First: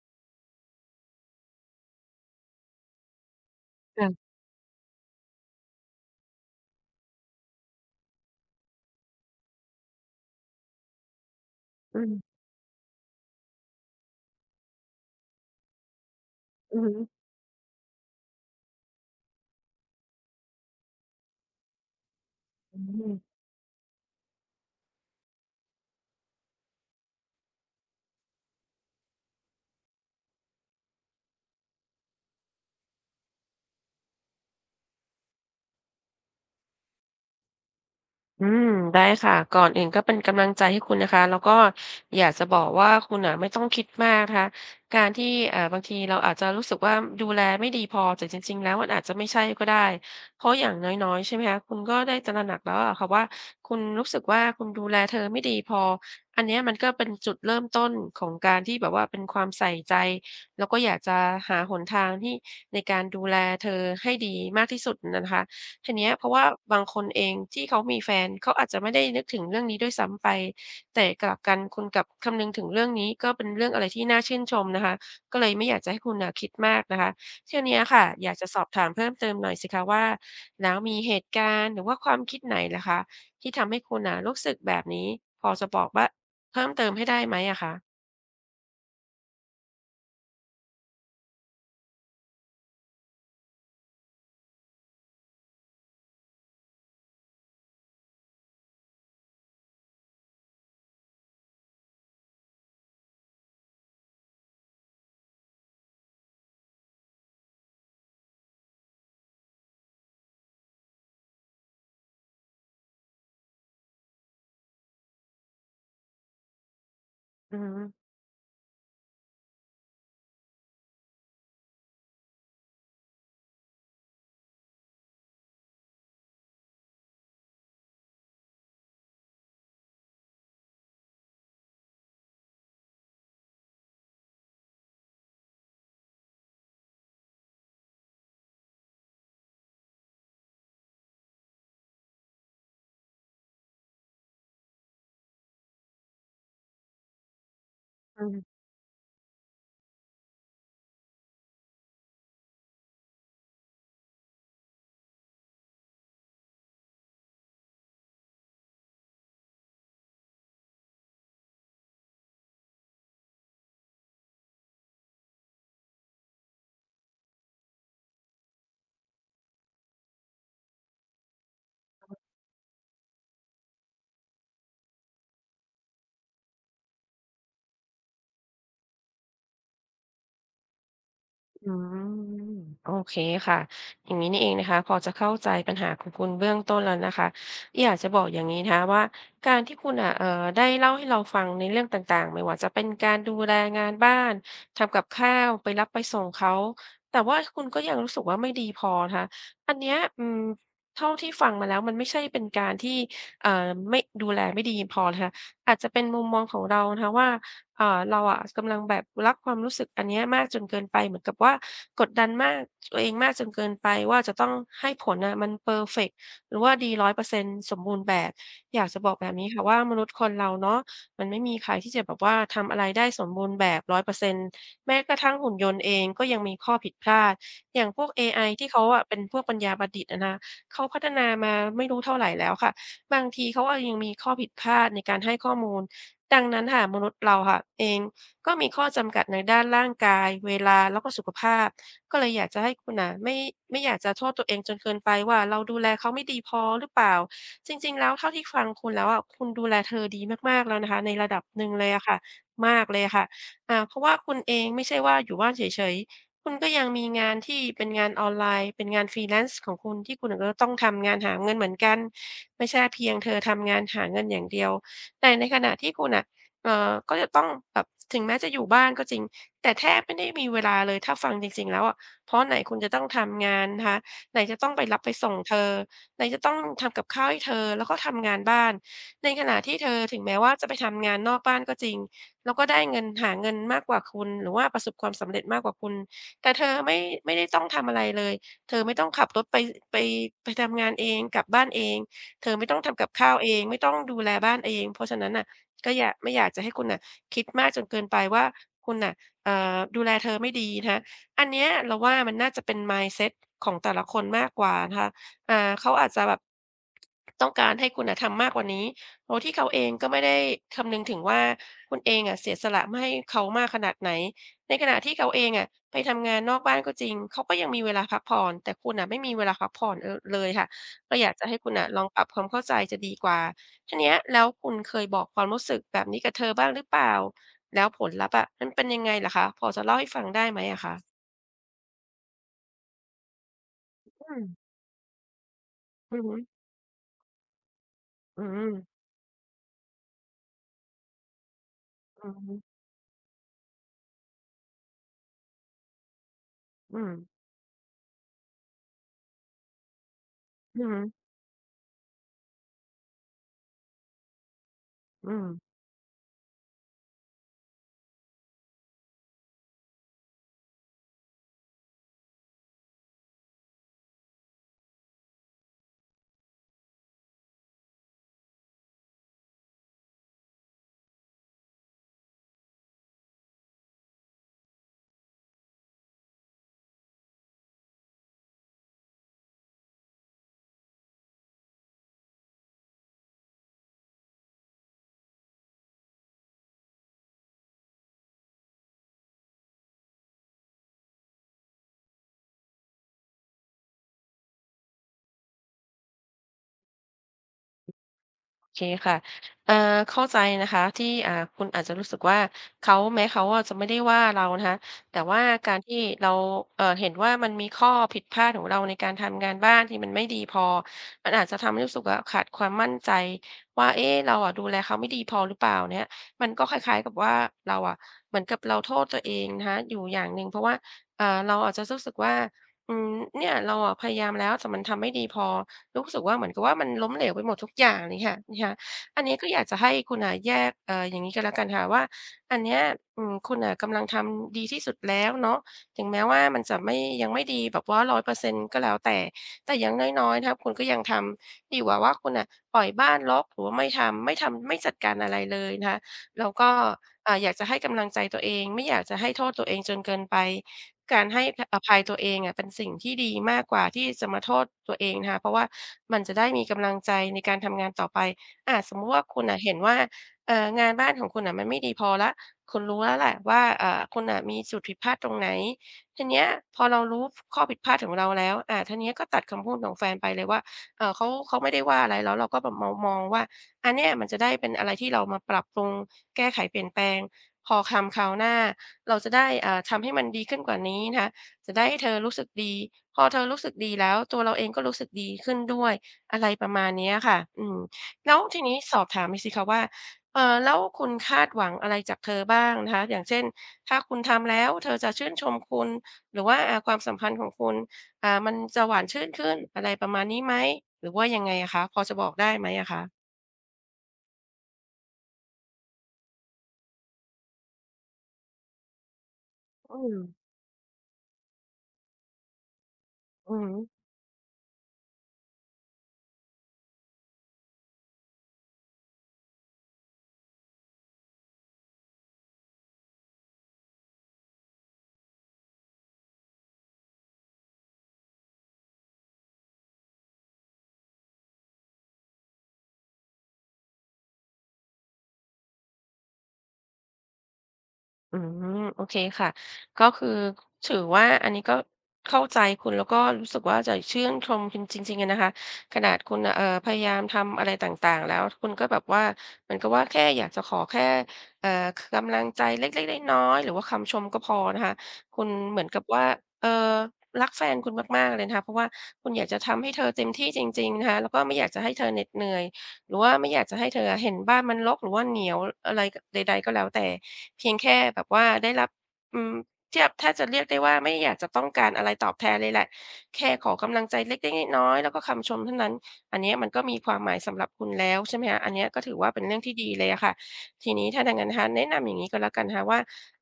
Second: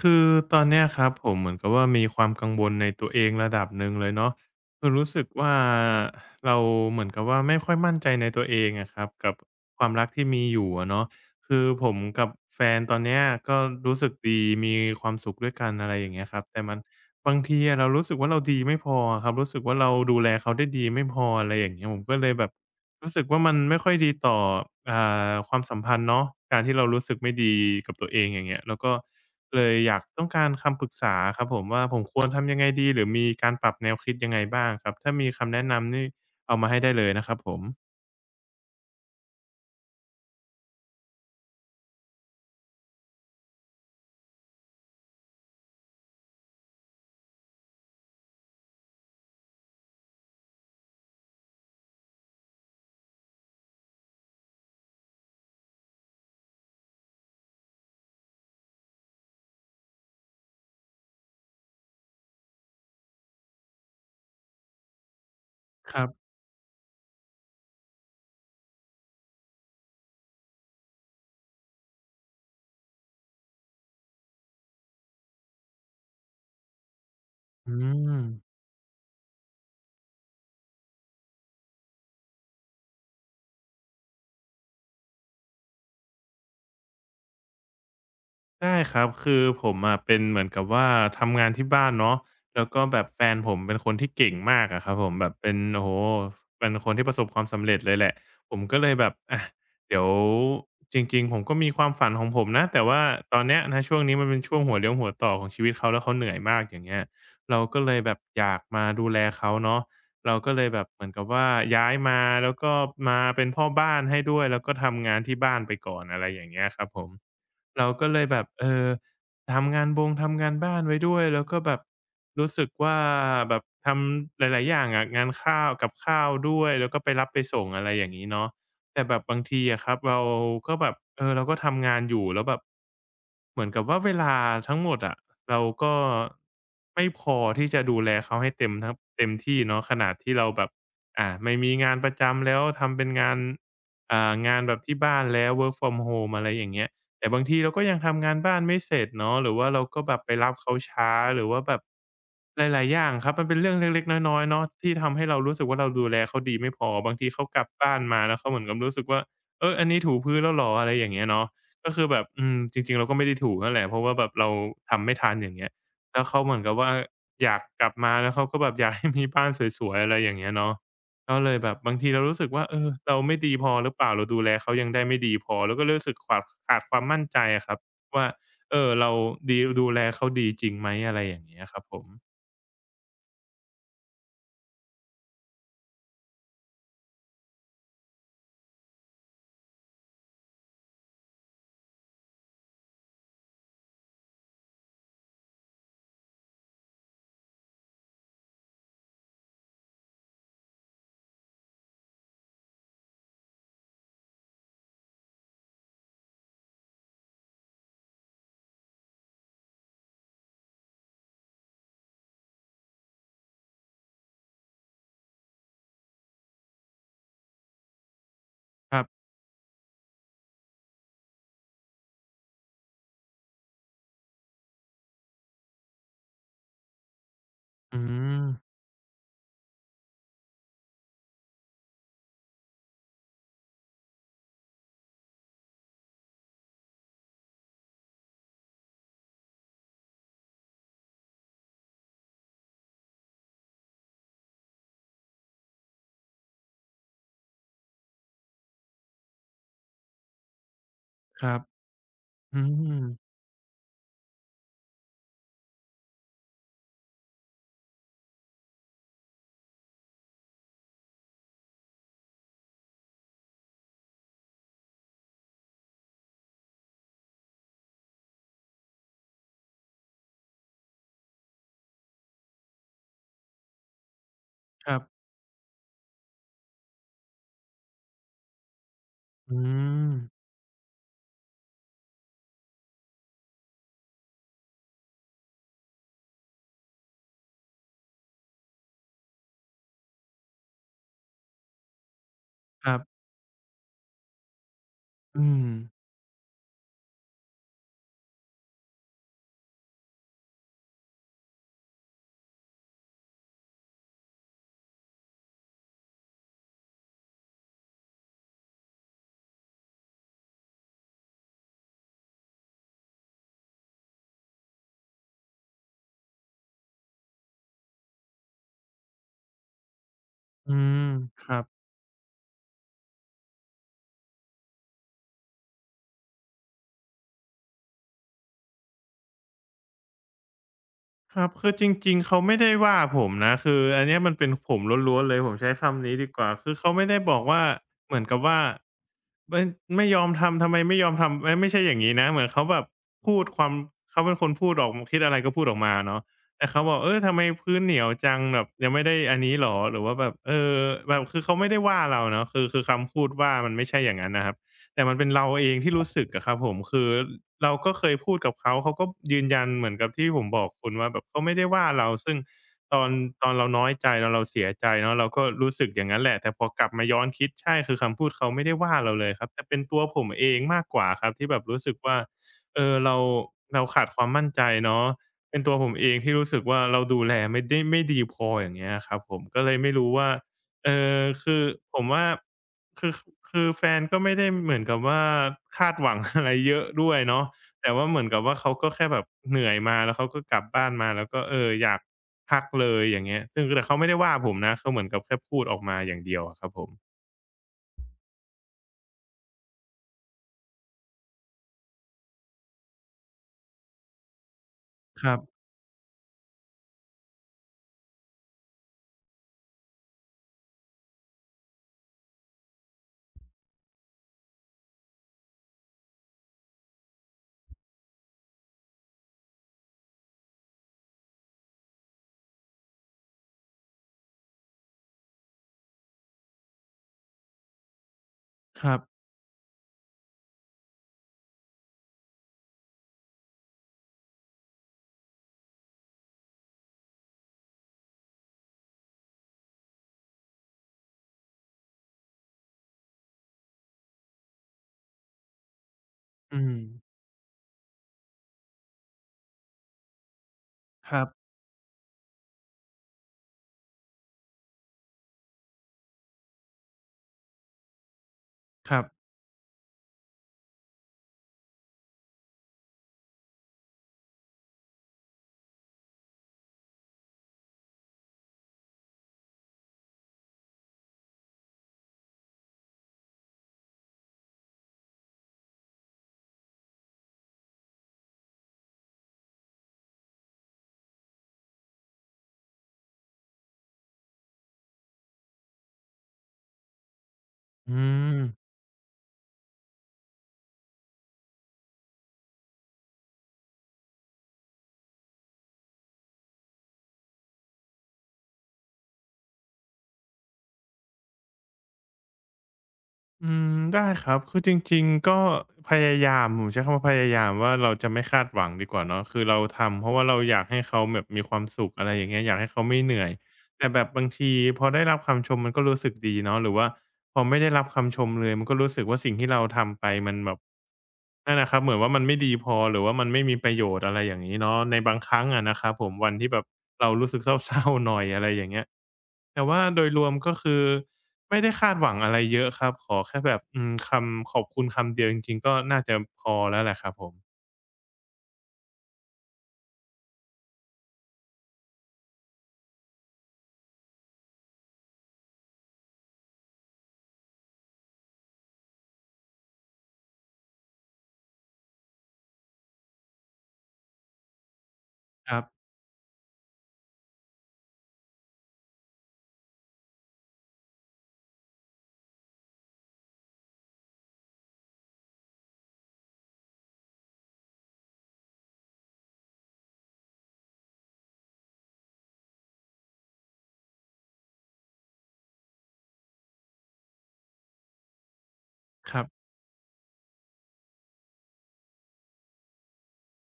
คือตอนเนี้ยครับผมเหมือนกับว่ามีความกังวลในตัวเองระดับหนึ่งเลยเนาะค่ะคือรู้สึกว่าเราเหมือนกับว่าไม่ค่อยมั่นใจในตัวเองอะครับกับความรักที่มีอยู่อะเนาะคือผมอืกับมแฟนตอนเนี้ยก็รู้สึกดีมีความสุขด้วยกันอะไรอย่างเงี้ยครับแต่มัอืนอฮึบางทีอะเรารู้สึกว่าเราดีไม่พอครับรู้สึกว่าเราดูแลเขาได้ดีไม่พออะไรอย่างเงี้ยผมก็เลยแบบอืรู้สึกมว่ามันไม่ค่อยดีต่ออาความสัมพันธ์เนาะการที่เรารู้สึกไม่ดีกับตัวเองอย่างเงี้ยแล้วก็ เลยอยากต้องการคำปรึกษาครับผมว่าผมควรทำยังไงดีหรือมีการปรับแนวคิดยังไงบ้างครับถ้ามีคำแนะนำนี่เอามาให้ได้เลยนะครับผมอืมได้ค่ะก่อนอื่นก็เป็นกำลังใจให้คุณนะคะแล้วก็อยากจะบอกว่าคุณน่ะไม่ต้องคิดมากนะคะการที่บางทีเราอาจจะรู้สึกว่าดูแลไม่ดีพอแต่จริงๆแล้วมันอาจจะไม่ใช่ก็ได้เพราะอย่างน้อยๆใช่ไหมคะคุณก็ได้ตระหนักแล้วอะค่ะว่าคุณรู้สึกว่าคุณดูแลเธอไม่ดีพออันเนี้ยมันก็เป็นจุดเริ่มต้นของการที่แบบว่าเป็นความใส่ใจแล้วก็อยากจะหาหนทางที่ในการดูแลเธอให้ดีมากที่สุดน่ะนะคะ ทีครัเนี้บยเพราะว่าบางคนเองที่เขามีแฟนเขาอาจจะไม่ได้นึกถึงเรื่องนี้ด้วยซ้ำไปแต่กลับกันคุณกลับคำนึงถึงเรื่องนี้ก็เป็นเรื่องอะไรที่น่าชื่นชมนะคะก็เลยไม่อยากจะให้คุณน่ะคิดมากนะคะทีอืเนี้ยค่ะอม ยากจะสอบถามเพิ่มเติมหน่อยสิคะว่าแล้วมีเหตุการณ์หรือว่าความคิดไหนเหรอคะที่ทำให้คุณน่ะรู้สึกแบบนี้พอจะบอกว่าเพิ่มเติมให้ได้ไหมอะคะได้ครับคือผมอะเป็นเหมือนกับว่าทำงานที่บ้านเนาะแล้วก็แบบแฟนผมเป็นคนที่เก่งมากอะครับผมแบบเป็นโอ้โฮเป็นคนที่ประสบความสำเร็จเลยแหละผมก็เลยแบบอะเดี๋ยวจริงๆผมก็มีความฝันของผมนะแต่ว่าตอนเนี้ยณช่วงนี้มันเป็นช่วงหัวเลี้ยวหัวต่อของชีวิตเขาแล้วเขาเหนื่อยมากอย่างเงี้ยเราก็เลยแบบอยากมาดูแลเขาเนาะเราก็เลยแบบเหมือนกับว่าย้ายมาแล้วก็มาเป็นพ่อบ้านให้ด้วยแล้วก็ทำงานที่บ้านไปก่อนอะไรอย่างเงี้ยครับผม อือฮึเราก็เลยแบบเออทำงานบ้านไว้ด้วยแล้วก็แบบรู้สึกว่าแบบทำหลายๆอย่างอะงานข้าวกับข้าวด้วยแล้วก็ไปรับไปส่งอะไรอย่างงี้เนาะแต่แบบบางทีอะครับเราก็แบบเออเราก็ทำงานอยู่แล้วแบบเหมือนกับว่าเวลาทั้งหมดอะเราก็ไม่พอที่จะดูแลเขาให้เต็มที่เนาะขนาดที่เราแบบไม่มีงานประจำแล้วทำเป็นงานงานแบบที่บ้านแล้ว work from home อะไรอย่างเงี้ย แต่บางทีเราก็ยังอืทำองานฮึ บ้านไม่เสร็จเนาะหรือว่าเราก็แบบไปรับเขาช้าหรือว่าแบบหลายๆอย่างครับมันเป็นเรื่องเล็กๆน้อยๆเนาะที่ทำให้เรารู้สึกว่าเราดูแลเขาดีไม่พอบางทีเขากลับบ้านมาแล้วเขาเหมือนกับรู้สึกว่าเอออันนี้ถูพื้นแล้วเหรออะไรอย่างเงี้ยเนาะก็คือแบบอืมจริงๆเราก็ไม่ได้ถูนั่นแหละเพราะว่าแบบเราทำไม่ทันอย่างเงี้ยแล้วเขาเหมือนกับว่าอยากกลับมาแล้วเขาก็แบบอยากให้มีบ้านสวยๆอะไรอย่างเงี้ยเนาะ ก็เลยแบบบางทีเรารู้สึกว่าเออเราไม่ดีพอหรือเปล่าเราดูแลเขายังได้ไม่ดีพอแล้วก็เรยรู้สึกขาดความมั่นใจอะครับว่าเออเราดูแลเขาดีจริงไหมอะไรอย่างเงี้ยอืครับผมมโอเคค่ะอย่างนี้นี่เองนะคะพอจะเข้าใจปัญหาของคุณเบื้องต้นแล้วนะคะอยากจะบอกอย่างนี้นะคะว่าการที่คุณอ่ะเอ่อได้เล่าให้เราฟังในเรื่องต่างๆไม่ว่าจะเป็นการดูแลงานบ้านทำกับข้าวไปรับไปส่งเขาแต่ว่าคุณก็ยังรู้สึกว่าไม่ดีพอนะคะอันเนี้ยเท่าที่ฟังมาแล้วมันไม่ใช่เป็นการที่เอ่อไม่ดูแลไม่ดีพอนะคะอาจจะเป็นมุมมองของเรานะคะว่า เอ่อเราอะกำลังแบบรักความรู้สึกอันเนี้ยมากจนเกินไปเหมือนกับว่ากดดันมากตัวเองมากจนเกินไปว่าจะต้องให้ผลน่ะมันเพอร์เฟกต์หรือว่าดี100%สมบูรณ์แบบอยากคจะรับอกบแบบนี้ค่ะว่ามนุษย์คนเราเนาะมันไม่มีใครที่จะแบบว่าทำอะไรได้สมบูรณ์แบบ100%แม้กระทั่งหุ่นยนต์เองก็ยังมีข้อผิดพลาดอย่างอืพวกเอไอมที่เขาอะเป็นพวกปัญญาประดิษฐ์อะนะเขาพัฒนามาไม่รู้เท่าไรแล้วค่ะบางทีเขาอะยังมีข้อผิดพลาดในการให้ข้อมูล ดังนั้นค่ะมนุษย์เราค่ะเองก็มีข้อจำกัดในด้านร่างกายเวลาแล้วก็สุขภาพก็เลยอยากจะให้คุณน่ะไม่อยากจะโทษตัวเองจนเกินไปว่าเราดูแลเขาไม่ดีพอหรือเปล่าจริงๆแล้วเท่าที่ฟังคุณแล้วอะคุณดูแลเธอดีมากๆแล้วนะคะในระดับครัหบนึ่งเลยอะค่ะอืมากเลมยค่ะอ่าเพราะว่าคุณเองไม่ใช่ว่าอยู่บ้านเฉยๆคุณก็ยังมีงานที่เป็นงานออนไลน์เป็นงาน freelance ของคุณที่คุณก็ต้องทำงานหาเงินเหมือนกันไม่ใช่เพียงเธอทำงานหาเงินอย่างเดียว แต่ในขณะที่คุณน่ะก็จะต้องแบบถึงแม้จะอยู่บ้านก็จริง แต่แทบไม่ได้มีเวลาเลยถ้าฟังจริงๆแล้วอะเพราะไหนคุณจะต้องทำงานนะคะไหนจะต้องไปครัรับไปบส่งเธอ ไหนจะต้องทำกับข้าวให้เธอแล้วก็ทำงานบ้าน ในขอืณะที่เธอมถึงแม้ว่าจะไปทำงานนอกบ้านก็จริงแล้วก็ได้เงินหาเงินมากกว่าคุณหรือว่าประสบความสำเร็จมากกว่าคุณแต่เธอไม่ได้ต้องทำอะไรเลยเธอไม่ต้องขับรถไปไปทำงานเองกลับบ้านเอง เธอไม่ต้องครัทำบกับข้าวเองไม่ต้องดูแลบ้านเองเพราะฉะนั้นอืน่ะมก็อย่าไม่อยากจะให้คุณน่ะคิดมากจนเกินไปว่าคุณน่ะดูแลเธอไม่ดีนะคะอันเนี้ยเราว่ามันน่าจะเป็น mindset ของแต่ละคนมากกว่านะคะเขาอาจจะแบบต้องการให้คุณน่ะทำมากกว่านี้โดยที่เขาเองก็ไม่ได้คำนึงถึงว่าคุณเองอะเสียสละมาให้เขามากขนาดไหนในขณะที่เขาเองอะไปทำงานนอกบ้านก็จริงเขาก็ยังมีเวลาพักผ่อนแต่คุณน่ะไม่มีเวลาพักผ่อนเออเลยค่ะ อืมก็อยากจะคให้รับ คุณน่ะลองปรับความเข้าใจจะดีกว่าทีเนี้ยแล้วคุณเคยบอกความรู้สึกแบบนี้กับเธอบ้างหรือเปล่าแล้วผลลัพธ์อะมันเป็นยังไงเหรอคะพอจะเล่าให้ฟังได้ไหมอะคะครับคือจริงๆเขาไม่ได้ว่าผมนะคืออันเนี้ยมัอืนมเป็นผมล้วนๆเลยผมใช้คำนี้อือดีฮึกว่าคือเขาไม่ได้บอกว่าเหมือนกัอืบว่ามไม่ไม่ยอมทำทำไมไม่ยอมทำเอ๊ยไม่ใช่อย่างงี้นะอือเหมือนฮึเขาแบบพูดความเขาเป็นคนพูดออกคิดอะไรก็พูดออกมาเนาะแต่เขาบออืกอเอฮึอทำไมพื้นเหนียวจังแบบยังไม่ได้อันนี้เหรอหรือว่าแบบเอออืมอือฮึแบบคือเขาไม่ได้ว่าเราเนาะคือคำพูดว่ามันไม่ใช่อย่างนั้นนะครับ แต่มันเป็อืนม เราเองที่รู้สึกอะครับผมคือเราก็เคยพูดกับเขาเขาก็ยืนยันเหมือนกับที่ผมบอกคุณว่าแบบเขาไม่ได้ว่าเราซึ่งตอนตอนเราน้อยใจตอนเราเสียใจเนาะเราก็รู้สึกอย่างนั้นแหละแต่พอกลับมาย้อนคิดใช่คือคำพูดเขาไม่ได้ว่าเราเลยครับแต่เป็นตัวผมเองมากกว่าครับที่แบบรู้สึกว่าเออเราขาดความมั่นใจเนาะเป็นตัวผมเองที่รู้สึกว่าเราดูแลไม่ดีพออย่างเงี้ยครับผมก็เลยไม่รู้ว่า เออคือผมว่าคือคือแฟนก็ไม่ได้เหมือนกับว่าคาดหวังอะไรเยอะด้วยเนาะแต่ว่าเหมือนกับว่าเขาก็แค่แบบเหนื่อยมาแล้วเขาก็กลับบ้านมาแล้วก็เอออยากพักเลยอย่างเงี้ยซึ่งแต่เขาไม่ได้ว่าผมนะเขาเหมือนกับแค่พูดออกมาอย่างเดียวอะครับผมโอเคค่ะเอ่อเข้าใจนะคะที่คุณอาจจะรู้สึกว่าเขาแม้เขาอะจะไม่ได้ว่าเรานะคะแต่ครับว่าการที่เราเห็นว่ามันมีข้อผิดพลาดของเราในการทำงานบ้านที่มันไม่ดีพอมันอาจจะทำให้รู้สึกว่าขาดความมั่นใจว่าเอ๊ะเราอะดูแลเขาไม่ดีพอหรือเปล่าเนี่ยมันก็คล้ายๆกับว่าเราอะเหมือนกับเราโทษตัวเองนะคะอยู่อย่างหนึ่งเพราะว่าเราอาจจะรู้สึกว่าอืมเนี่ยเราอะพยายามแล้วแต่มันทำไม่ดีพอ รู้สึกว่าเหมือนกับว่ามันล้มเหลวไปหมดทุกอย่างเลยค่ะนะคะครับอันนี้ก็อยากจะให้คุณน่ะแยกอย่างงี้ก็แล้วกันค่ะว่าอันเนี้ยคุณน่ะกำลังทำดีที่สุดแล้วเนาะถึงแม้ว่ามันจะไม่ยังไม่ดีแบบว่าร้อยเปอร์เซ็นต์ก็แล้วแต่แต่อย่างน้อยๆนะคะคุณก็ยังทำดีกว่าว่าคุณน่ะปล่อยบ้านรกหรือว่าไม่ทำไม่จัดการอะไรเลยนะคะแล้วอืก็มอยากจะให้กำลังใจตัวเองไม่อยากจะให้โทษตัวเองจนเกินไป คการัรบให้อภัยตัวเองอะเป็นสิ่งที่ดีมากกว่าที่จะมาโทษตัวเองนะคะเพราะว่ามันจะได้มีกำลังใจในการทำงานต่อไปอาสคมรัมุบติว่าคุณน่ะเห็นว่างานบ้านของคุณน่ะมันไม่ดีพอแล้วคุณรู้แล้วแหละว่าคุณน่ะมีจุดผิดพลาดตรงไหนทีเนี้ยพอเรารู้ข้อผิดพลาดของเราแล้วทีเนี้ยก็ตัดคำพูดของแฟนไปเลยว่าเขาไม่ได้ว่าอะไรแล้วเราก็แบบมองว่าอันเนี้ยมันจะได้เป็นอะไรที่เรามาปรับปรุงแก้ไขเปลี่ยนแปลงพอคำคราวหน้า เราจะได้ทำให้มันดีขึ้นกว่านี้นะคะจะได้ให้เธอรู้สึกดี พอเธอรู้สึกดีแล้วตัวเราเองก็รู้สึกดีขึ้นด้วยอะไรประมาณเนี้ยค่ะอืมอืแล้วทีม นี้สอบถามหน่อยสิคะว่าแล้วคุณคาดหวังอะไรจากเธอบ้างนะคะอย่างเช่นถ้าคุณทำแล้วเธอจะชื่นชมคุณหรือว่าความสัมพันธ์ของคุณมันจะหวานชื่นขึ้นอะไรประมาณนี้ไหมหรือว่ายังไงอะคะพอจะบอกได้ไหมอะคะอืมได้ครับคือจริงๆก็พยายามผมใช้คำว่าพยายามว่าเราจะไม่คาดหวังดีกว่าเนาะคือเราอืทำเพราะมว่าเราอยากให้เขาแบบมีความสุขอะไรอย่างเงี้ยอยากให้เขาไม่เหนื่อยอืม แต่แบบบางทีพอได้รับคำชมมันก็รู้สึกดีเนาะหรือว่า พอไม่ได้รับคำชมเลยมันก็รู้สึกว่าสิ่งที่เราทำไปมันแบบนั่นนะครับเหมือนว่ามันไม่ดีพอหรือว่ามันไม่มีประโยชน์อะไรอย่างงี้เนาะในบางครั้งอะนะครับผมวันที่แบบเรารู้สึกเศร้าๆหน่อยอะไรอย่างเงี้ยแต่ว่าโดยรวมก็คือไม่ได้คาดหวังอะไรเยอะครับขอแค่แบบอืมคำขอบคุณคำเดียวจริงๆก็น่าจะพอแล้วแหละครับผมอืมโอเคค่ะก็คือถือว่าอันนี้ก็เข้าใจคุณแล้วก็รู้สึกว่าจะชื่นชมคุณจริงๆอะนะคะขนาดคุณน่ะพยายามทำอะไรต่างๆแล้วคุณก็แบบว่าเหมือนกับว่าแค่อยากจะขอแค่เอ่อกำลังใจเล็กๆน้อยๆหรือว่าคำชมก็พอนะคะคุณครับเหมือนกับว่าเอ่อรักแฟนคุณมากๆเลยนะคะเพราะว่าคุณอยากจะทำให้เธอเต็มที่จริงๆนะคะแล้วก็ไม่อยากจะให้เธอเหน็ดเหนื่อย หรือว่าไม่อยากจะให้เธอเห็นบ้านมันรกหรือว่าเหนียวอะไรใดๆก็แล้วแต่เพียงแค่แบบว่าได้รับอืมเทียบถ้าจะเรียกได้ว่าไม่อยากจะต้องการอะไรตอบแทนเลยแหละแค่ขอกำลังใจเล็กๆน้อยๆแล้วก็คำชมเท่านั้นอันเนี้ยมันก็มีความหมายสำหรับคุณแล้วใช่ไหมคะอันเนี้ยก็ถืคอรับว่าเป็นเรื่องที่ดีเลยอะค่ะทีนี้ถ้าดังนั้นนะคะแนะนำอย่างงี้ก็แล้วกันนะคะว่า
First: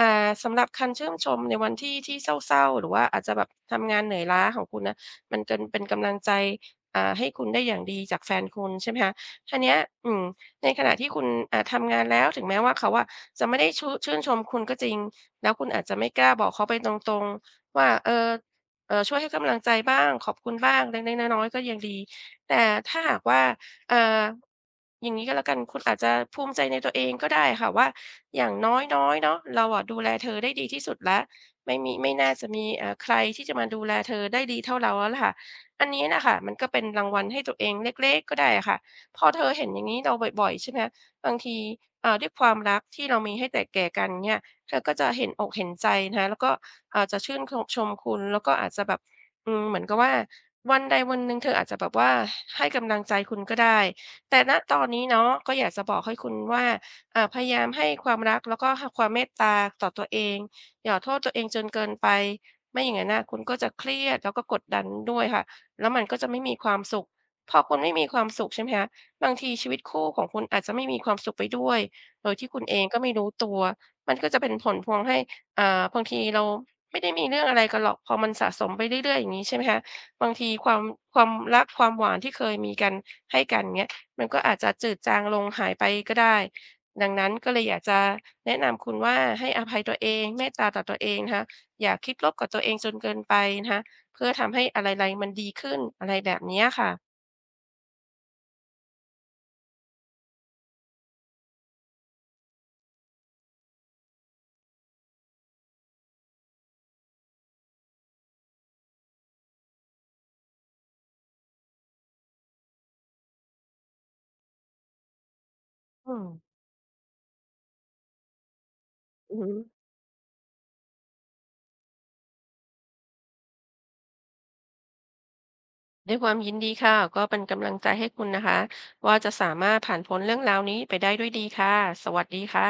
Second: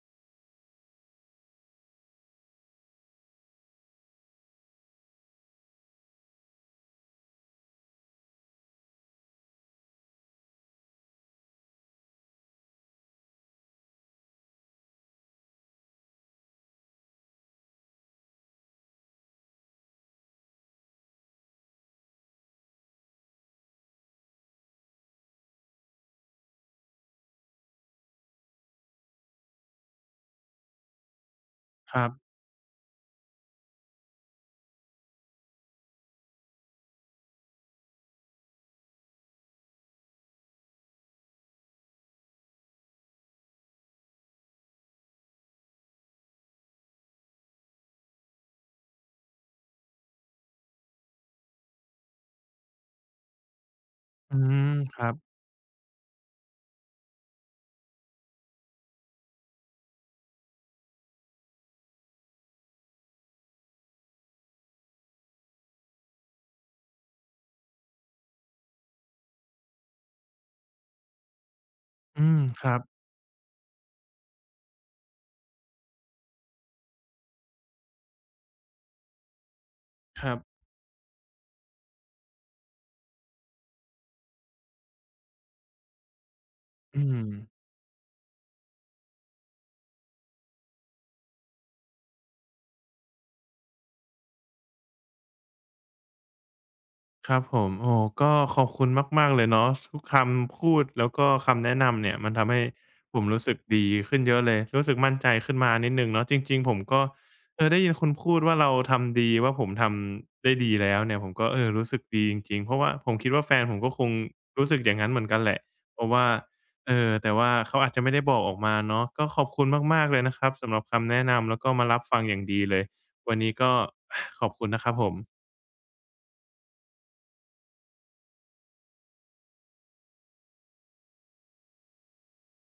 สำหรับคันชื่นชมในวันที่เศร้าๆหรือว่าอาจจะแบบทำงานเหนื่อยล้าของคุณนะมันเกินเป็นกำลังใจให้คุณได้อย่างดีจากแฟนคุณใช่ไหมคะ ทีเนี้ยอืมในขณะที่คุณทำงานแล้วถึงแม้ว่าเขาอะจะไม่ได้ช้ชื่นชมคุณก็จริงแล้วคุณอาจจะไม่กล้าบอกเขาไปตรงๆว่าเออช่วยให้กำลังใจบ้างขอบคุณบ้างเล็กๆน้อยๆก็ยังดีแต่ถ้าหากว่าเอ่ออย่างงี้ก็แล้วกันคุณอาจจะภูมิใจในตัวเองก็ได้ค่ะว่าอย่างน้อยๆเนาะเราอะดูแลเธอได้ดีที่สุดแล้วไม่มีครัไม่บน่าจะมีใครที่จะมาดูแลเธอได้ดีเท่าเราแล้วล่ะค่ะอันนี้น่ะค่ะมันก็เป็นรางวัลให้ตัวเองเล็กๆก็ได้อะค่ะ พอเธอเห็นอย่างนี้เราบ่อยๆใช่ไหมบางทีด้วยความรักที่เรามีให้แต่แก่กันเนี่ยเธอก็จะเห็นอกเห็นใจนะคะแล้วก็อาจจะชื่นชมคุณแล้วก็อาจจะแบบเหมือนกับว่าวันใดวันหนึ่งเธออาจจะแบบว่าให้กำลังใจคุณก็ได้อืแต่ณมตอนคนี้รับเนาะก็อยากจะบอกให้คุณว่าพยายามให้ความรักแล้วก็ความเมตตาต่อตัวเองอย่าโทษตัวเองจนเกินไปไม่อย่างนั้นนะคุณก็จะเครียดแล้วก็กดดันด้วยค่ะแล้วมันก็จะไม่มีความสุขพอคุณไม่มีความสุขใช่ไหมคะ บางทีชีวิตคู่ของคุณอาจจะไม่มีความสุขไปด้วยอืโดยมที่คุคณเอรับงก็ไม่รู้ตัว มันก็จะเป็นผลพวงให้บางทีเราไม่ได้มีเรื่องอะไรกันหรอกพอมันสะสมไปเรื่อยๆอย่างงี้ใช่ไหมคะคบางรับทีความความรักความหวานที่เคยมีกันให้กันเงี้ยมันก็อาจจะจืดจางลงหายไปก็ได้อืดังม นั้นก็เลยอยากจะแนะนำคุณว่าให้อภัยตัวเองเมตตาต่อตัวเองนะคะอย่าคิดลบกับตัวเองจนเกินไปนะคะเพื่อทำให้อะไรๆมันดีขึ้นอะไรแบบเนี้ยค่ะ ครับผมโอ้ก็ขอบคุณมากๆเลยเนาะทุกคำพูดแล้วก็คำแนะนำเนี่ยมันทำให้ผมรู้สึกดีขึ้นเยอะเลยรู้สึกมั่นใจขึ้นมานิดหนึ่งเนาะจริงๆผมก็เออได้ยินคุณพูดว่าเราทำดีว่าผมทำได้ดีแล้วเนี่ยผมก็เออรู้สึกดีจริงๆเพราะว่าผมคิดว่าแฟนผมก็คงรู้สึกอย่างนั้นเหมือนกันแหละเพราะอืมว่าเอ่อแต่ว่าเขาอาจจะไม่ได้บอกออกมาเนาะก็อือขอบฮึ คุณมากๆเลยนะครับสำหรับคำแนะนำแล้วก็มารับฟังอย่างดีเลยวันนี้ก็ขอบคุณนะครับผมด้วยความยินดีค่ะก็เป็นกำลังใจให้คุณนะคะว่าจะสามารถผ่านพ้นเรื่องราวนี้ไปได้ด้วยดีค่ะสวัสดีค่ะ